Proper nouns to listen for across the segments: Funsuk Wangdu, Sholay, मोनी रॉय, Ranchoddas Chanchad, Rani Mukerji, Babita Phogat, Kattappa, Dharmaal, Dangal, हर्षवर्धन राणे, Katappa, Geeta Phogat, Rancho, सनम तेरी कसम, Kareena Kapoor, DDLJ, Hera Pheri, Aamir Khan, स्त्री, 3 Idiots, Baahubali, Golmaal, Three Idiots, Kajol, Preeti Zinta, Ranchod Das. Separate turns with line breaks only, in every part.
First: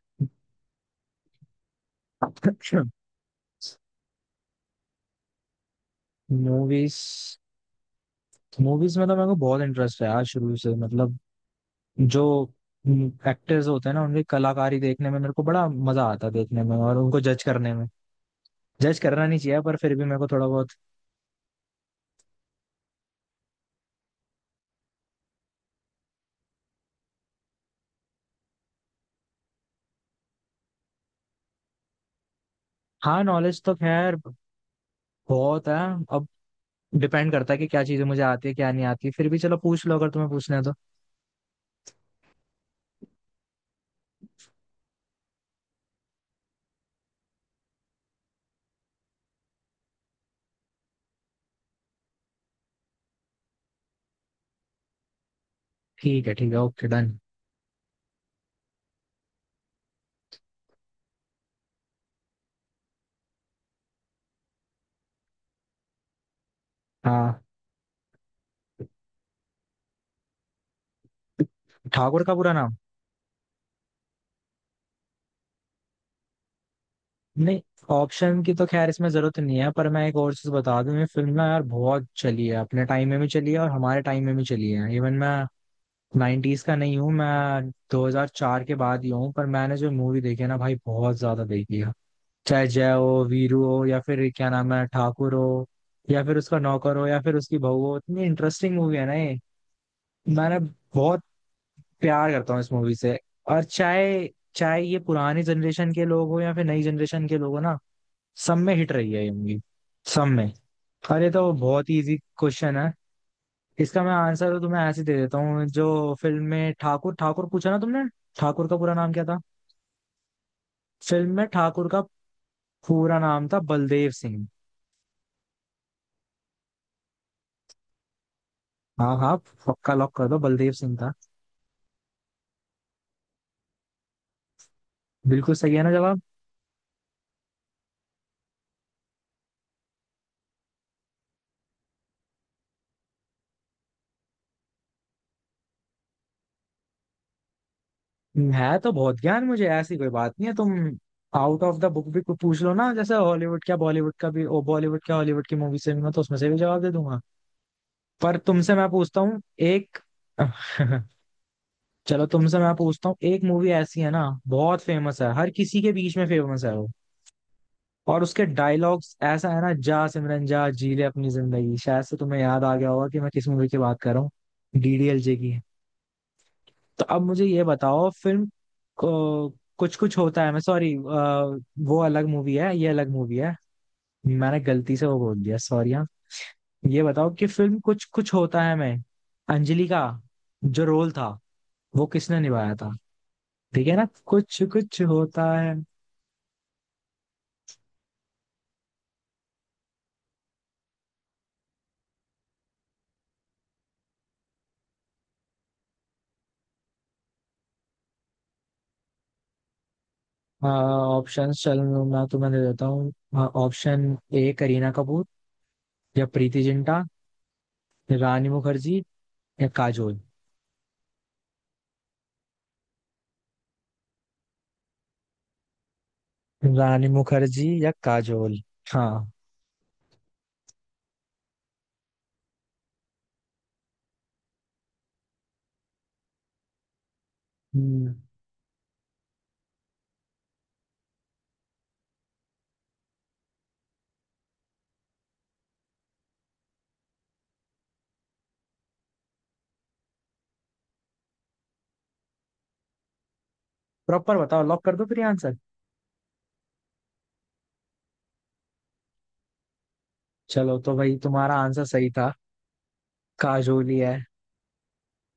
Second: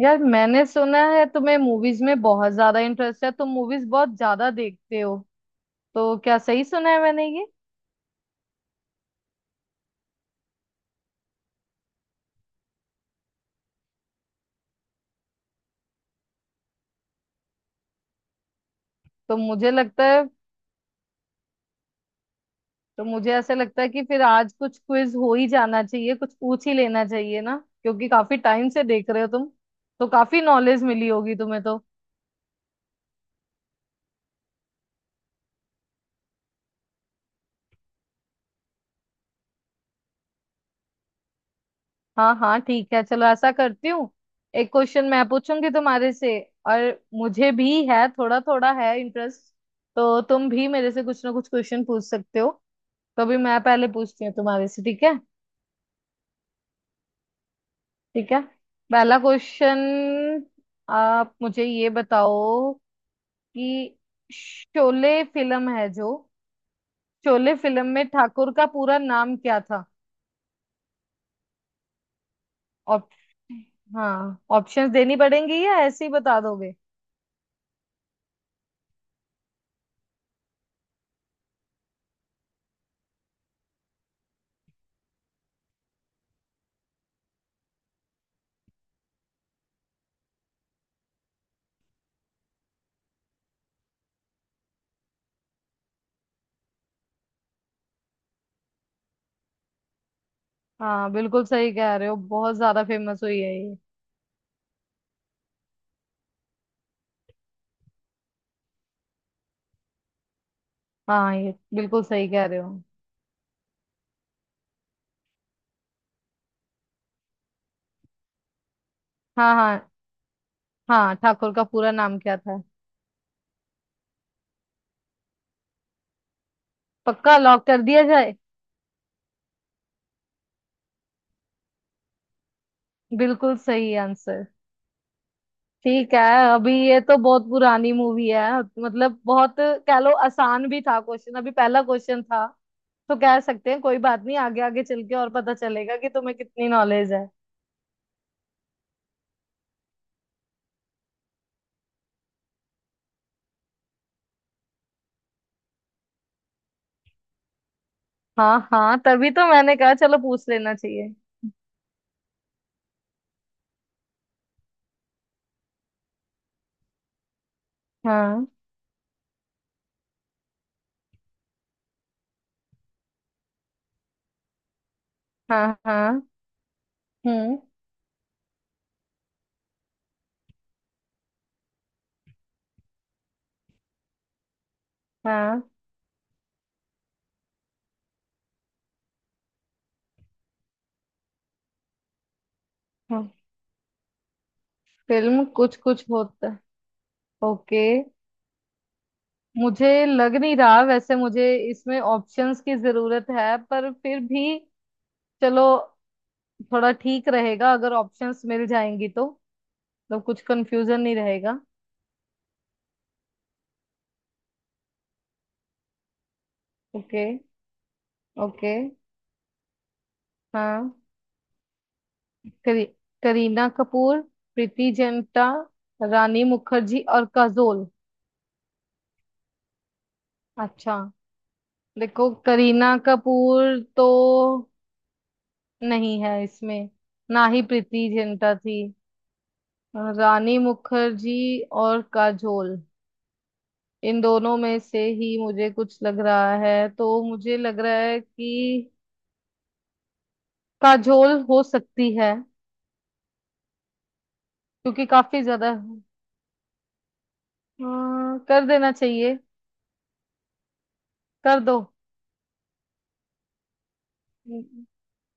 यार मैंने सुना है तुम्हें मूवीज में बहुत ज्यादा इंटरेस्ट है। तुम मूवीज बहुत ज्यादा देखते हो। तो क्या सही सुना
मूवीज
है मैंने ये?
मूवीज में तो मेरे को बहुत इंटरेस्ट है यार, शुरू से। मतलब जो एक्टर्स होते हैं ना, उनकी कलाकारी देखने में मेरे को बड़ा मजा आता है, देखने में और उनको जज करने में। जज करना
तो
नहीं चाहिए
मुझे
पर फिर भी
लगता
मेरे
है
को थोड़ा बहुत।
तो मुझे ऐसे लगता है कि फिर आज कुछ क्विज हो ही जाना चाहिए, कुछ पूछ ही लेना चाहिए ना। क्योंकि काफी टाइम से देख रहे हो तुम, तो काफी नॉलेज मिली होगी तुम्हें तो।
हाँ, नॉलेज तो खैर बहुत है। अब डिपेंड करता है कि क्या चीजें मुझे आती है क्या नहीं आती। फिर भी चलो पूछ लो अगर तुम्हें पूछना है तो।
हाँ हाँ, ठीक है, चलो ऐसा करती हूँ। एक क्वेश्चन मैं पूछूंगी तुम्हारे से। और मुझे भी है, थोड़ा थोड़ा है इंटरेस्ट, तो तुम भी मेरे से कुछ ना कुछ क्वेश्चन पूछ सकते हो। तो अभी मैं पहले पूछती हूँ तुम्हारे से, ठीक है?
ठीक है, ठीक है, ओके डन।
ठीक है। पहला क्वेश्चन, आप मुझे ये बताओ कि शोले फिल्म है जो,
हाँ,
शोले फिल्म में ठाकुर का पूरा नाम क्या था?
ठाकुर का पूरा नाम।
ऑप हाँ, ऑप्शंस देनी पड़ेंगी या ऐसे ही बता दोगे?
नहीं, ऑप्शन की तो खैर इसमें जरूरत नहीं है, पर मैं एक और चीज बता दूं। ये फिल्म ना यार बहुत चली है, अपने टाइम में भी चली है और हमारे टाइम में भी चली है। इवन मैं 90s का नहीं हूँ, मैं 2004 के बाद ही हूँ, पर मैंने जो मूवी देखी है ना भाई बहुत ज्यादा देखी है। चाहे जय हो, वीरू हो, या फिर क्या नाम है ठाकुर हो, या फिर उसका नौकर हो, या फिर उसकी बहू हो। इतनी इंटरेस्टिंग मूवी है ना ये। मैंने
हाँ,
बहुत
बिल्कुल सही कह रहे हो,
प्यार करता
बहुत
हूँ इस
ज्यादा
मूवी से।
फेमस हुई है
और
ये।
चाहे चाहे ये पुरानी जनरेशन के लोग हो या फिर नई जनरेशन के लोग हो ना, सब में हिट रही है ये मूवी, सब में। अरे
हाँ,
तो
ये
बहुत
बिल्कुल
इजी
सही कह रहे
क्वेश्चन
हो।
है। इसका मैं आंसर तो तुम्हें ऐसे दे देता हूँ। जो फिल्म में ठाकुर ठाकुर पूछा ना तुमने, ठाकुर का पूरा नाम क्या था।
हाँ हाँ। हाँ,
फिल्म में
ठाकुर का
ठाकुर
पूरा
का
नाम क्या था?
पूरा नाम था बलदेव सिंह।
पक्का लॉक कर दिया जाए।
हाँ, हाँ, पक्का लॉक कर दो, बलदेव सिंह था।
बिल्कुल सही आंसर।
बिल्कुल सही है ना
ठीक
जवाब।
है। अभी ये तो बहुत पुरानी मूवी है, मतलब बहुत कह लो, आसान भी था क्वेश्चन, अभी पहला क्वेश्चन था। तो कह सकते हैं कोई बात नहीं, आगे आगे चल के और पता चलेगा कि तुम्हें कितनी नॉलेज है।
है तो बहुत ज्ञान मुझे, ऐसी कोई बात नहीं है। तुम आउट ऑफ द बुक भी कुछ पूछ लो ना, जैसे हॉलीवुड क्या बॉलीवुड का भी, ओ बॉलीवुड क्या हॉलीवुड की मूवी से भी मैं तो उसमें से भी जवाब दे दूंगा। पर
हाँ
तुमसे मैं
हाँ,
पूछता
तभी
हूँ
तो मैंने कहा
एक।
चलो पूछ लेना चाहिए।
चलो तुमसे मैं पूछता हूँ। एक मूवी ऐसी है ना बहुत फेमस है, हर किसी के बीच में फेमस है वो। और उसके
हाँ
डायलॉग्स ऐसा है ना, जा सिमरन जा जी ले अपनी जिंदगी। शायद से तुम्हें याद आ गया होगा कि मैं किस मूवी की बात कर रहा हूँ। डीडीएलजे की।
हाँ हाँ।
तो अब मुझे
हम्म।
ये बताओ फिल्म को कुछ कुछ होता है। मैं सॉरी, वो अलग मूवी है ये अलग मूवी है। मैंने गलती से वो बोल दिया,
हाँ
सॉरी। हाँ, ये बताओ कि फिल्म कुछ कुछ होता है मैं, अंजलि का जो रोल था वो किसने निभाया था।
हाँ।
ठीक है ना, कुछ कुछ
फिल्म
होता है।
कुछ कुछ होता है। ओके। मुझे लग नहीं रहा वैसे मुझे इसमें ऑप्शंस की जरूरत है, पर फिर भी चलो, थोड़ा ठीक रहेगा अगर ऑप्शंस मिल जाएंगी तो। मतलब कुछ
हाँ,
कंफ्यूजन नहीं रहेगा।
ऑप्शंस चल, मैं तुम्हें दे देता हूँ। हाँ, ऑप्शन ए करीना कपूर, या प्रीति जिंटा,
ओके।
रानी
ओके।
मुखर्जी या काजोल।
हाँ। करी, करीना कपूर, प्रीति जिंटा, रानी मुखर्जी
रानी
और
मुखर्जी
काजोल।
या काजोल। हाँ।
अच्छा, देखो करीना कपूर तो नहीं है इसमें, ना ही प्रीति जिंटा थी। रानी मुखर्जी और काजोल, इन दोनों में से ही मुझे कुछ लग रहा है। तो मुझे लग रहा है कि काजोल हो सकती है।
प्रॉपर बताओ, लॉक कर दो
क्योंकि
फिर
काफी
आंसर।
ज्यादा। हाँ, कर देना चाहिए।
चलो तो भाई तुम्हारा
कर दो।
आंसर सही था, काजोल ही है।
हम्म।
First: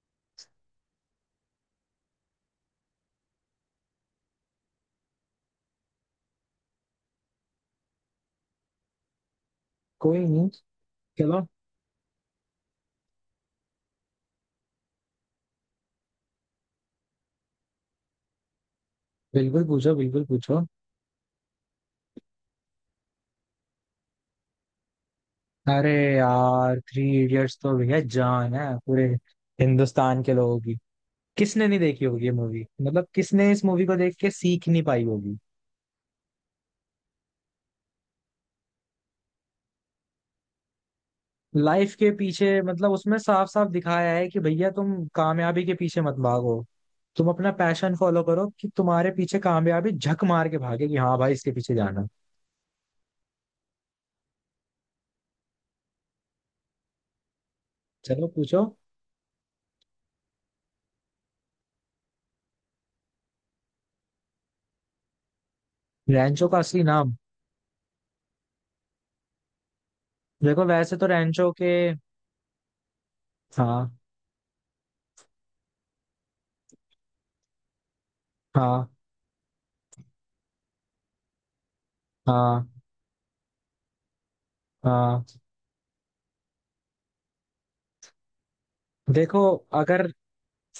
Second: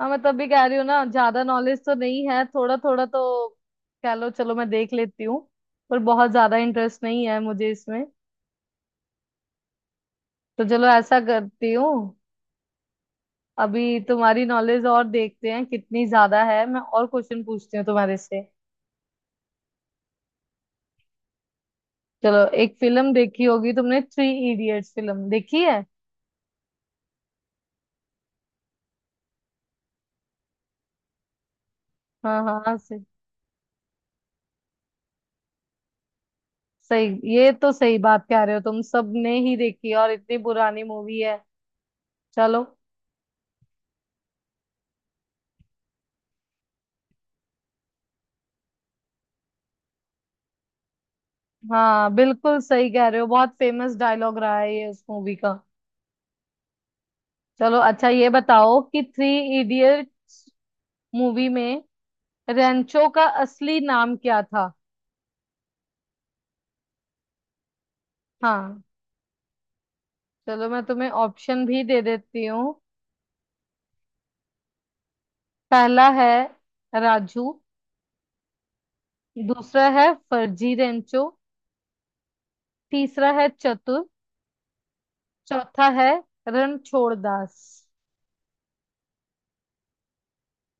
हाँ, मैं तब भी कह रही हूँ ना, ज्यादा नॉलेज तो नहीं है, थोड़ा थोड़ा तो कह लो, चलो मैं देख लेती हूँ। पर बहुत ज्यादा इंटरेस्ट नहीं है मुझे इसमें।
कोई नहीं,
तो चलो ऐसा
चलो।
करती हूँ। अभी तुम्हारी नॉलेज और देखते हैं कितनी ज्यादा है, मैं और क्वेश्चन पूछती हूँ तुम्हारे से।
बिल्कुल पूछो, बिल्कुल पूछो।
चलो, एक फिल्म देखी होगी तुमने, थ्री इडियट्स फिल्म देखी है?
अरे यार थ्री इडियट्स तो भैया जान है पूरे हिंदुस्तान के लोगों। किसने नहीं देखी होगी ये
हाँ
मूवी,
हाँ, सही।
मतलब किसने इस मूवी को देख के सीख नहीं पाई होगी।
सही, ये तो सही बात कह रहे हो, तुम सबने ही देखी है और इतनी पुरानी मूवी है।
लाइफ के पीछे
चलो।
मतलब उसमें साफ साफ दिखाया है कि भैया तुम कामयाबी के पीछे मत भागो, तुम अपना पैशन फॉलो करो कि तुम्हारे पीछे कामयाबी झक मार के भागे कि हाँ भाई इसके पीछे जाना है।
हाँ, बिल्कुल सही कह रहे हो, बहुत फेमस डायलॉग रहा है ये उस मूवी का। चलो अच्छा,
चलो
ये
पूछो।
बताओ कि थ्री इडियट मूवी में रेंचो का असली नाम क्या था?
रैंचो का असली नाम।
हाँ,
देखो,
चलो मैं
वैसे तो
तुम्हें
रैंचो
ऑप्शन
के।
भी दे देती हूँ।
हाँ।
पहला है राजू।
हाँ।
दूसरा है फर्जी रेंचो।
हाँ।
तीसरा है चतुर।
हाँ।
चौथा है रणछोड़ दास।
देखो, अगर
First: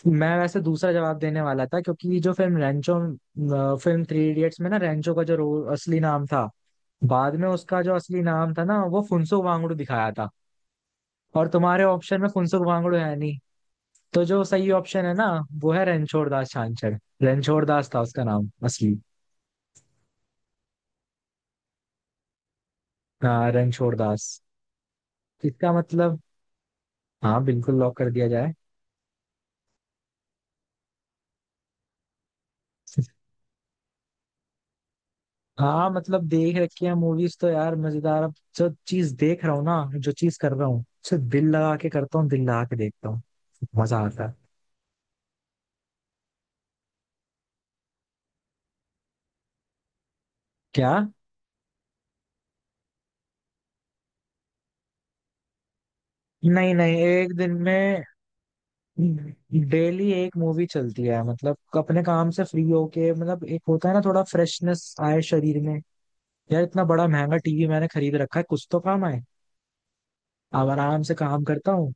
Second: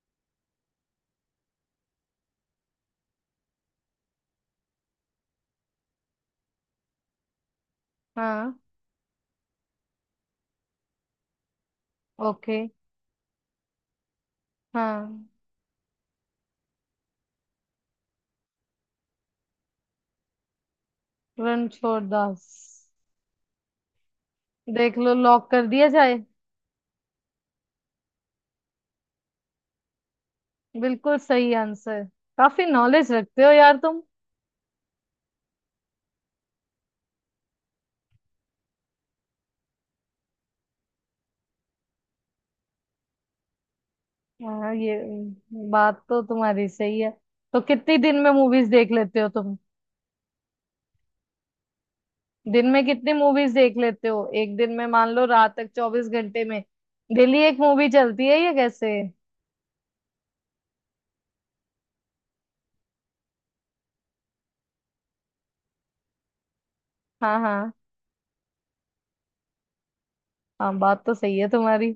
मैं वैसे दूसरा जवाब देने वाला था, क्योंकि जो फिल्म रेंचो, फिल्म थ्री इडियट्स में ना रेंचो का जो रोल असली नाम था, बाद में उसका जो असली नाम
हाँ।
था ना वो फुनसुक वांगडू दिखाया था। और तुम्हारे ऑप्शन में
ओके।
फुनसुक वांगडू है नहीं। तो जो सही ऑप्शन है
हाँ।
ना, वो है रणछोड़ दास छांछड़। रणछोड़ दास था उसका नाम असली।
रणछोड़ दास।
हाँ, रणछोड़ दास।
देख लो, लॉक कर
इसका
दिया
मतलब,
जाए।
हाँ बिल्कुल लॉक कर दिया जाए।
बिल्कुल सही आंसर, काफी नॉलेज रखते हो यार तुम।
हाँ मतलब देख रखी है मूवीज तो यार, मजेदार। अब जो चीज देख रहा हूँ ना, जो चीज कर रहा हूँ उसे दिल लगा के करता हूँ, दिल लगा के देखता हूँ। मजा आता है।
हाँ, ये बात तो तुम्हारी सही है। तो कितनी दिन में मूवीज देख लेते हो तुम?
क्या।
दिन में कितनी मूवीज देख लेते हो? एक दिन में मान लो, रात तक, 24 घंटे में
नहीं नहीं, एक
डेली
दिन
एक मूवी
में
चलती है, ये कैसे?
डेली एक मूवी चलती है। मतलब अपने काम से फ्री होके, मतलब एक होता है ना थोड़ा फ्रेशनेस आए शरीर में। यार इतना बड़ा महंगा
हाँ
टीवी
हाँ।
मैंने खरीद रखा है, कुछ तो काम आए। अब
हाँ,
आराम
बात
से
तो सही
काम
है
करता हूँ,
तुम्हारी।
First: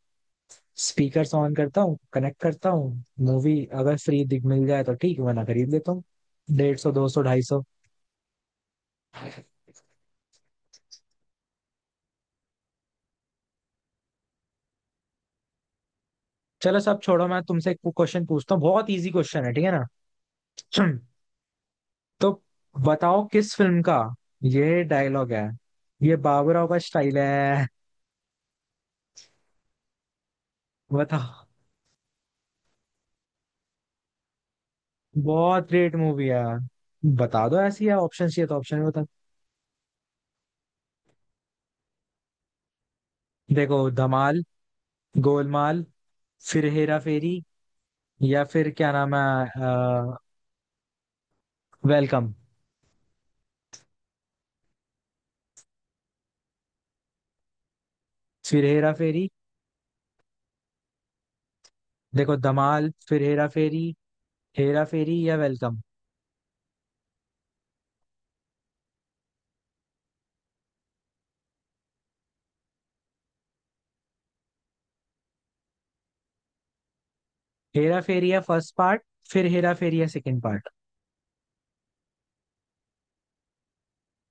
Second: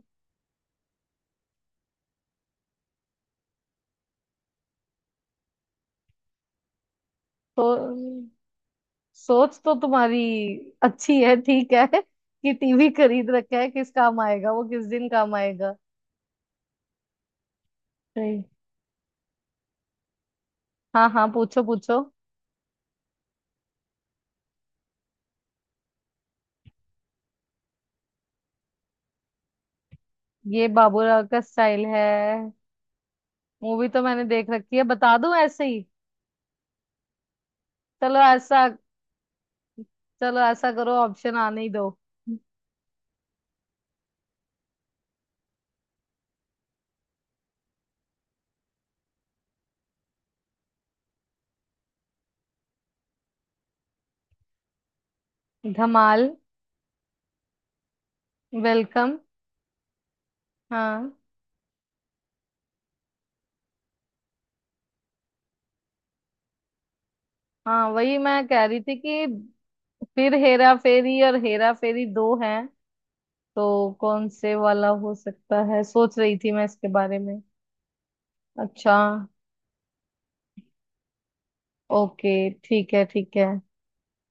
स्पीकर्स ऑन करता हूँ, कनेक्ट करता हूँ मूवी। अगर फ्री दिख मिल जाए तो ठीक, वरना खरीद लेता हूँ। डेढ़ सौ, दो सौ, ढाई सौ।
तो सोच तो तुम्हारी अच्छी है, ठीक है कि टीवी खरीद रखा है, किस काम आएगा वो, किस दिन काम आएगा।
चलो सब छोड़ो, मैं तुमसे एक क्वेश्चन
सही।
पूछता हूँ, बहुत इजी क्वेश्चन है, ठीक है ना।
हाँ हाँ, पूछो पूछो।
तो बताओ किस फिल्म का ये डायलॉग है, ये बाबूराव का स्टाइल है।
ये बाबूराव
बताओ।
का स्टाइल है। मूवी तो मैंने देख रखी है, बता दूं ऐसे
बहुत
ही।
ग्रेट मूवी है। बता दो ऐसी है,
चलो
ऑप्शन चाहिए तो
ऐसा
ऑप्शन में बता।
चलो ऐसा करो, ऑप्शन आने ही दो।
देखो, धमाल, गोलमाल, फिर हेरा फेरी, या फिर क्या नाम है अ, वेलकम।
धमाल,
फिर हेरा
वेलकम।
फेरी।
हाँ
देखो, धमाल, फिर हेरा फेरी, हेरा फेरी या वेलकम।
हाँ, वही मैं कह रही थी कि फिर हेरा फेरी और हेरा फेरी दो हैं, तो कौन से वाला हो सकता है सोच रही थी मैं इसके बारे में।
हेरा फेरी या फर्स्ट
अच्छा।
पार्ट, फिर हेरा फेरी या सेकंड पार्ट।
ओके। ठीक है, ठीक है।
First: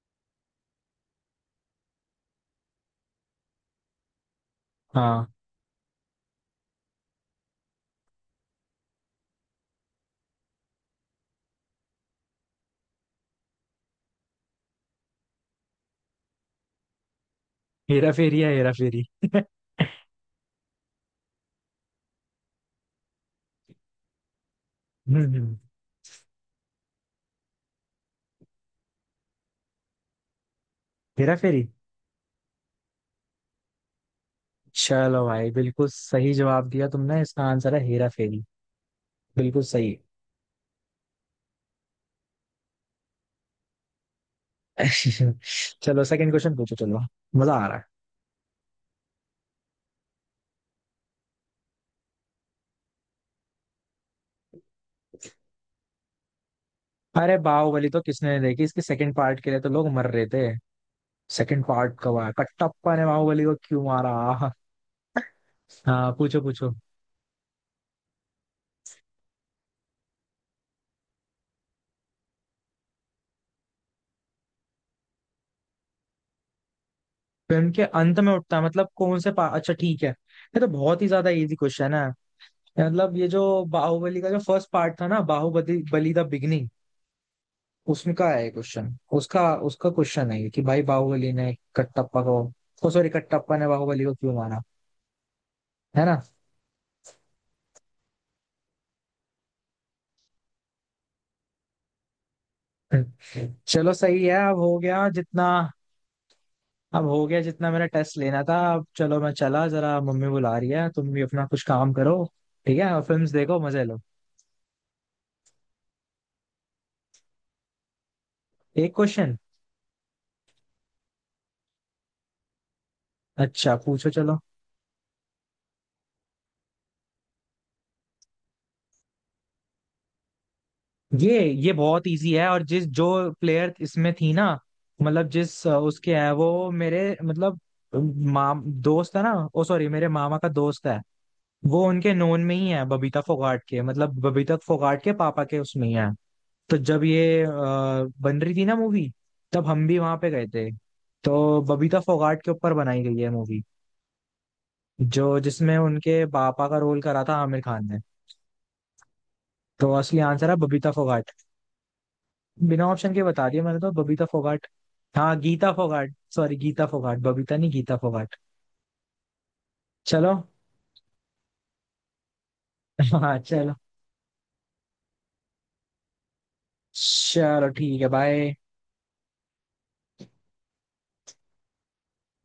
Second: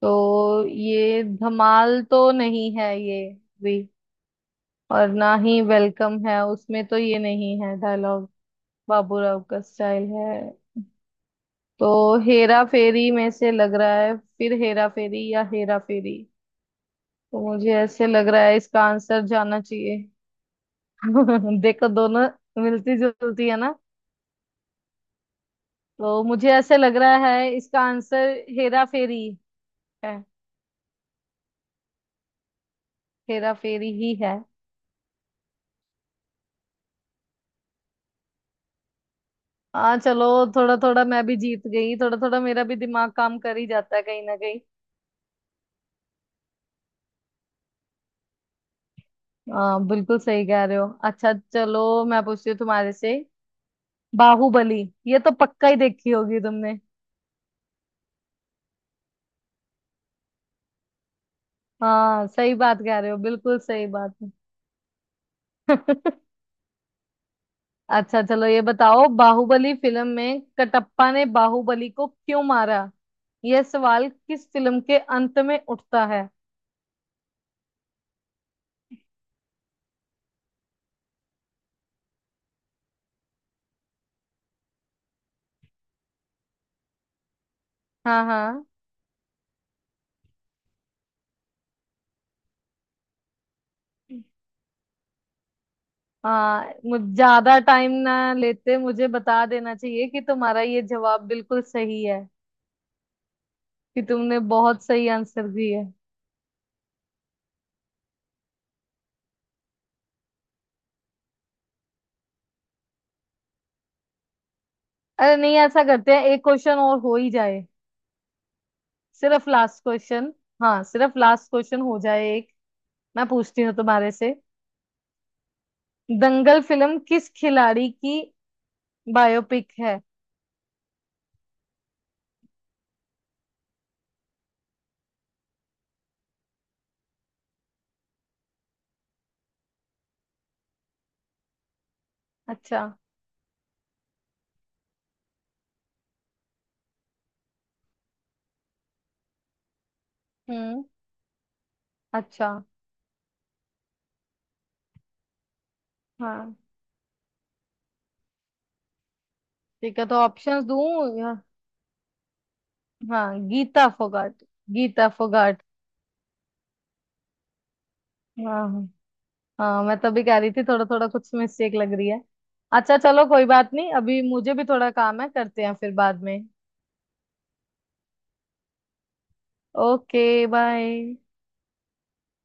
तो ये धमाल तो नहीं है, ये भी, और
हाँ
ना ही वेलकम है, उसमें तो ये नहीं है डायलॉग, बाबूराव का स्टाइल है। तो हेरा फेरी में से लग रहा है, फिर हेरा फेरी या हेरा फेरी। तो मुझे ऐसे
हेरा
लग
फेरी
रहा
या
है
हेरा
इसका
फेरी।
आंसर जाना चाहिए। देखो दोनों मिलती जुलती है ना।
हम्म।
तो मुझे ऐसे लग रहा है इसका आंसर हेरा फेरी है।
हेरा फेरी।
हेरा फेरी ही है।
चलो भाई बिल्कुल सही जवाब दिया तुमने, इसका आंसर है हेरा फेरी। बिल्कुल सही।
हाँ चलो, थोड़ा थोड़ा मैं भी जीत गई, थोड़ा थोड़ा मेरा भी दिमाग काम कर ही जाता है कहीं ना।
चलो सेकंड क्वेश्चन पूछो, चलो। मजा आ रहा है।
बिल्कुल सही कह रहे हो। अच्छा चलो, मैं पूछती हूँ तुम्हारे से। बाहुबली, ये तो पक्का ही देखी होगी तुमने।
अरे बाहुबली तो किसने नहीं देखी, इसके सेकंड पार्ट के लिए तो लोग मर रहे थे। सेकंड पार्ट कब
हाँ,
आया,
सही बात
कटप्पा
कह
ने
रहे हो,
बाहुबली को
बिल्कुल
क्यों
सही
मारा।
बात है।
हाँ, पूछो पूछो।
अच्छा चलो ये बताओ, बाहुबली फिल्म में कटप्पा ने बाहुबली को क्यों मारा, यह सवाल किस फिल्म के अंत में उठता है?
फिल्म के अंत में उठता है मतलब कौन से पा... अच्छा ठीक है, ये तो बहुत ही ज्यादा इजी क्वेश्चन है। मतलब ये जो बाहुबली का जो फर्स्ट पार्ट था ना, बाहुबली बली द बिगनिंग, उसमें
हाँ
का है ये
हाँ।
क्वेश्चन। उसका उसका क्वेश्चन है ये कि भाई बाहुबली ने कटप्पा को, ओ सॉरी, कटप्पा ने बाहुबली को क्यों मारा। है ना।
हाँ, मुझ ज्यादा टाइम ना लेते मुझे बता देना चाहिए कि तुम्हारा ये जवाब बिल्कुल सही है,
चलो
कि
सही है,
तुमने
अब हो
बहुत
गया
सही
जितना।
आंसर दिया।
अब हो गया जितना मेरा टेस्ट लेना था। अब चलो मैं चला, जरा मम्मी बुला रही है, तुम भी अपना कुछ काम करो। ठीक है, और फिल्म्स देखो मजे लो।
अरे नहीं, ऐसा करते हैं एक क्वेश्चन और हो ही जाए।
एक क्वेश्चन।
सिर्फ लास्ट क्वेश्चन। हाँ, सिर्फ लास्ट क्वेश्चन हो जाए, एक मैं पूछती हूँ
अच्छा पूछो
तुम्हारे से।
चलो।
दंगल फिल्म किस खिलाड़ी की बायोपिक है?
ये बहुत इजी है। और जिस जो प्लेयर इसमें थी ना, मतलब जिस उसके है, वो मेरे मतलब माम दोस्त है ना, ओ सॉरी मेरे मामा का दोस्त है। वो उनके नोन में ही
अच्छा।
है, बबीता फोगाट के, मतलब बबीता फोगाट के पापा के उसमें ही है। तो जब ये बन रही थी ना मूवी, तब हम भी वहां पे गए थे।
हम्म।
तो बबीता फोगाट
अच्छा।
के ऊपर बनाई गई है मूवी, जो जिसमें उनके
हाँ
पापा का रोल करा था आमिर खान ने। तो
ठीक है, तो
असली आंसर है
ऑप्शंस दूँ
बबीता फोगाट।
या-
बिना ऑप्शन के
हाँ,
बता दिया मैंने
गीता
तो, बबीता
फोगाट,
फोगाट।
गीता
हाँ
फोगाट।
गीता फोगाट, सॉरी गीता फोगाट, बबीता नहीं, गीता फोगाट।
हाँ हाँ। हाँ, मैं तभी
चलो
कह रही थी थोड़ा थोड़ा कुछ मिस्टेक लग रही है। अच्छा चलो
हाँ
कोई बात
चलो।
नहीं, अभी मुझे भी थोड़ा काम है, करते हैं फिर बाद में।
चलो ठीक है, बाय।
ओके। बाय।